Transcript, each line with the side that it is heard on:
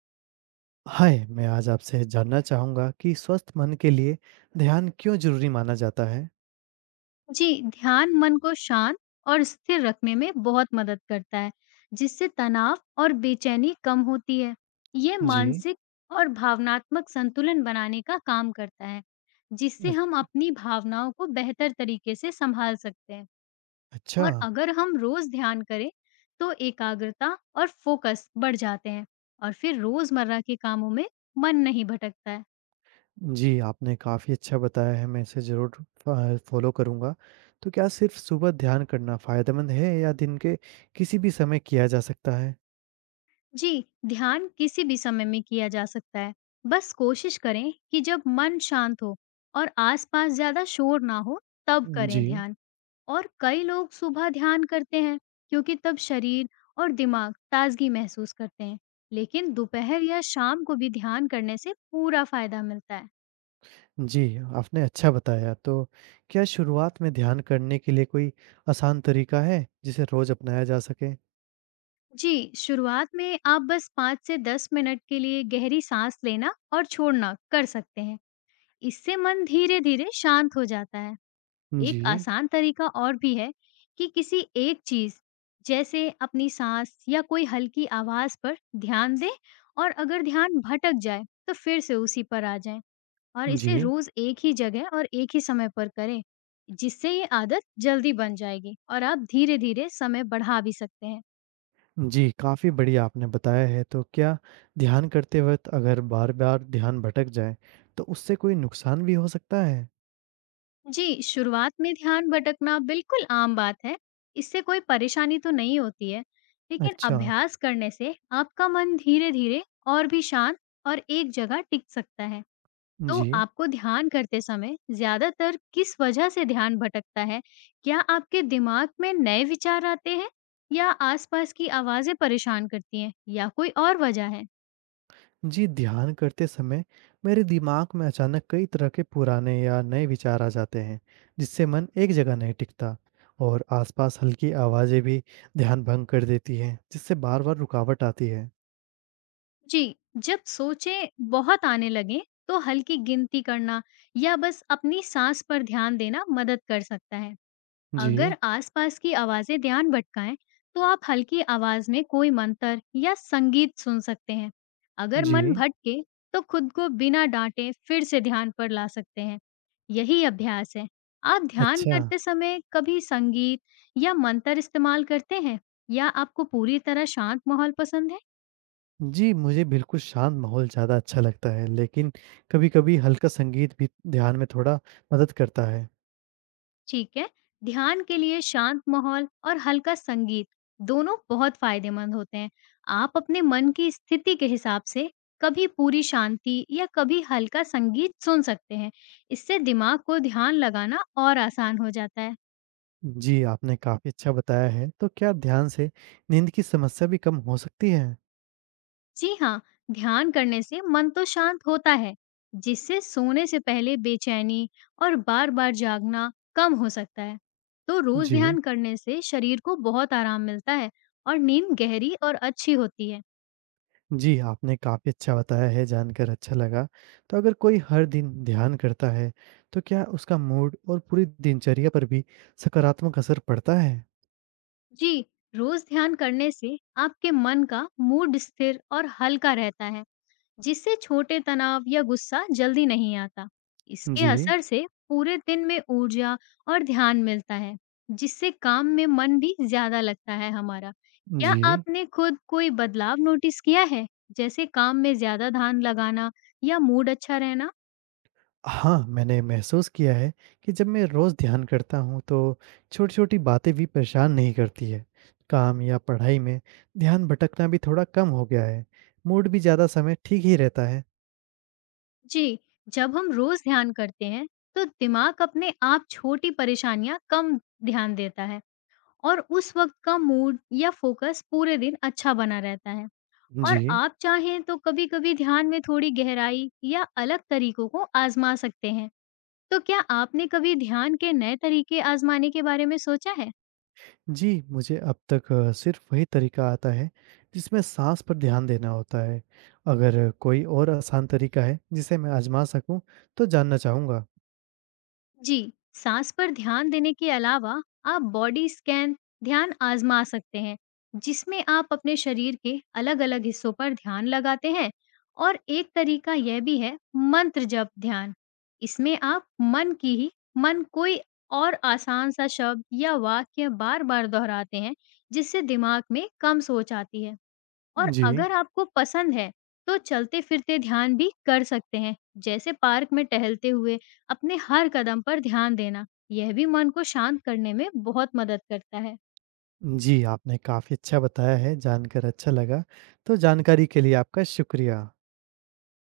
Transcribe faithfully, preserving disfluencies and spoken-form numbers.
right: हाय, मैं आज आपसे जानना चाहूँगा कि स्वस्थ मन के लिए ध्यान क्यों ज़रूरी माना जाता है?
left: जी, ध्यान मन को शांत और स्थिर रखने में बहुत मदद करता है, जिससे तनाव और बेचैनी कम होती है। ये
right: जी।
left: मानसिक और भावनात्मक संतुलन बनाने का काम करता है,
right: अ,
left: जिससे हम अपनी भावनाओं को बेहतर तरीके से संभाल सकते हैं।
right: अच्छा।
left: और अगर हम रोज ध्यान करें, तो एकाग्रता और फोकस बढ़ जाते हैं और फिर रोजमर्रा के कामों में मन नहीं भटकता है।
right: जी, आपने काफ़ी अच्छा बताया है, मैं इसे ज़रूर फ़ फ़ॉलो करूँगा। तो क्या सिर्फ़ सुबह ध्यान करना फ़ायदेमंद है या दिन के किसी भी समय किया जा सकता है?
left: जी, ध्यान किसी भी समय में किया जा सकता है। बस कोशिश करें कि जब मन शांत हो और आसपास ज़्यादा शोर ना हो, तब
right: जी।
left: करें ध्यान। और कई लोग सुबह ध्यान करते हैं, क्योंकि तब शरीर और दिमाग ताजगी महसूस करते हैं। लेकिन दोपहर या शाम को भी ध्यान करने से पूरा फायदा मिलता है।
right: जी, आपने अच्छा बताया। तो क्या शुरुआत में ध्यान करने के लिए कोई आसान तरीका है, जिसे रोज़ अपनाया जा सके?
left: जी, शुरुआत में आप बस पाँच से दस मिनट के लिए गहरी सांस लेना और छोड़ना कर सकते हैं। इससे मन धीरे-धीरे शांत हो जाता है। एक
right: जी।
left: आसान तरीका और भी है, कि किसी एक चीज जैसे अपनी सांस या कोई हल्की आवाज पर ध्यान दें और अगर ध्यान भटक जाए तो फिर से उसी पर आ जाएं। और इसे
right: जी।
left: रोज एक ही जगह और एक ही समय पर करें, जिससे ये आदत जल्दी बन जाएगी और आप धीरे धीरे समय बढ़ा भी सकते हैं।
right: जी, काफ़ी बढ़िया आपने बताया है, तो क्या ध्यान करते वक़्त अगर बार-बार ध्यान भटक जाए, तो उससे कोई नुकसान भी हो सकता है?
left: जी, शुरुआत में ध्यान भटकना बिल्कुल आम बात है, इससे कोई परेशानी तो नहीं होती है। लेकिन
right: अच्छा,
left: अभ्यास करने से आपका मन धीरे-धीरे और भी शांत और एक जगह टिक सकता है। तो
right: जी।
left: आपको ध्यान करते समय ज़्यादातर किस वजह से ध्यान भटकता है? क्या आपके दिमाग में नए विचार आते हैं या आसपास की आवाज़ें परेशान करती हैं या कोई और वजह है?
right: जी, ध्यान करते समय मेरे दिमाग में अचानक कई तरह के पुराने या नए विचार आ जाते हैं, जिससे मन एक जगह नहीं टिकता और आसपास हल्की आवाज़ें भी ध्यान भंग कर देती हैं, जिससे बार-बार रुकावट आती है।
left: जी, जब सोचें बहुत आने लगें, तो हल्की गिनती करना या बस अपनी साँस पर ध्यान देना मदद कर सकता है।
right: जी,
left: अगर आसपास की आवाज़ें ध्यान भटकाएं, तो आप हल्की आवाज़ में कोई मंत्र या संगीत सुन सकते हैं। अगर मन
right: जी।
left: भटके, तो खुद को बिना डांटे फिर से ध्यान पर ला सकते हैं। यही अभ्यास है। आप ध्यान
right: अच्छा।
left: करते समय कभी संगीत या मंत्र इस्तेमाल करते हैं या आपको पूरी तरह शांत माहौल पसंद है?
right: जी, मुझे बिल्कुल शांत माहौल ज़्यादा अच्छा लगता है, लेकिन कभी-कभी हल्का संगीत भी ध्यान में थोड़ा मदद करता है।
left: ठीक है। ध्यान के लिए शांत माहौल और हल्का संगीत दोनों बहुत फायदेमंद होते हैं। आप अपने मन की स्थिति के हिसाब से कभी पूरी शांति या कभी हल्का संगीत सुन सकते हैं। इससे दिमाग को ध्यान लगाना और आसान हो जाता है।
right: जी, आपने काफ़ी अच्छा बताया है, तो क्या ध्यान से नींद की समस्या भी कम हो सकती है?
left: जी हाँ, ध्यान करने से मन तो शांत होता है, जिससे सोने से पहले बेचैनी और बार-बार जागना कम हो सकता है। तो रोज
right: जी।
left: ध्यान करने से शरीर को बहुत आराम मिलता है और नींद गहरी और अच्छी होती है।
right: जी, आपने काफ़ी अच्छा बताया है, जानकर अच्छा लगा। तो अगर कोई हर दिन ध्यान करता है, तो क्या उसका मूड और पूरी दिनचर्या पर भी सकारात्मक असर पड़ता है?
left: जी, रोज ध्यान करने से आपके मन का मूड स्थिर और हल्का रहता है, जिससे छोटे तनाव या गुस्सा जल्दी नहीं आता। इसके
right: जी,
left: असर से पूरे दिन में ऊर्जा और ध्यान मिलता है, जिससे काम में मन भी ज्यादा लगता है हमारा। क्या
right: जी।
left: आपने खुद कोई बदलाव नोटिस किया है, जैसे काम में ज्यादा ध्यान लगाना या मूड अच्छा रहना?
right: हाँ, मैंने महसूस किया है कि जब मैं रोज़ ध्यान करता हूँ तो छोटी-छोटी बातें भी परेशान नहीं करती है। काम या पढ़ाई में ध्यान भटकना भी थोड़ा कम हो गया है। मूड भी ज़्यादा समय ठीक ही रहता है।
left: जी, जब हम रोज ध्यान करते हैं, तो दिमाग अपने आप छोटी परेशानियां कम ध्यान देता है। और उस वक़्त का मूड या फ़ोकस पूरे दिन अच्छा बना रहता है। और
right: जी।
left: आप चाहें तो कभी-कभी ध्यान में थोड़ी गहराई या अलग तरीकों को आज़मा सकते हैं। तो क्या आपने कभी ध्यान के नए तरीके आज़माने के बारे में सोचा है?
right: जी, मुझे अब तक सिर्फ़ वही तरीका आता है जिसमें साँस पर ध्यान देना होता है। अगर कोई और आसान तरीका है जिसे मैं आज़मा सकूँ तो जानना चाहूँगा?
left: जी, सांस पर ध्यान देने के अलावा आप बॉडी स्कैन ध्यान आजमा सकते हैं, जिसमें आप अपने शरीर के अलग-अलग हिस्सों पर ध्यान लगाते हैं। और एक तरीका यह भी है, मंत्र जप ध्यान। इसमें आप मन की ही मन कोई और आसान सा शब्द या वाक्य बार-बार दोहराते हैं, जिससे दिमाग में कम सोच आती है। और
right: जी।
left: अगर आपको पसंद है, तो चलते-फिरते ध्यान भी कर सकते हैं, जैसे पार्क में टहलते हुए अपने हर कदम पर ध्यान देना। यह भी मन को शांत करने में बहुत मदद करता है।
right: जी, आपने काफ़ी अच्छा बताया है, जानकर अच्छा लगा। तो जानकारी के लिए आपका शुक्रिया।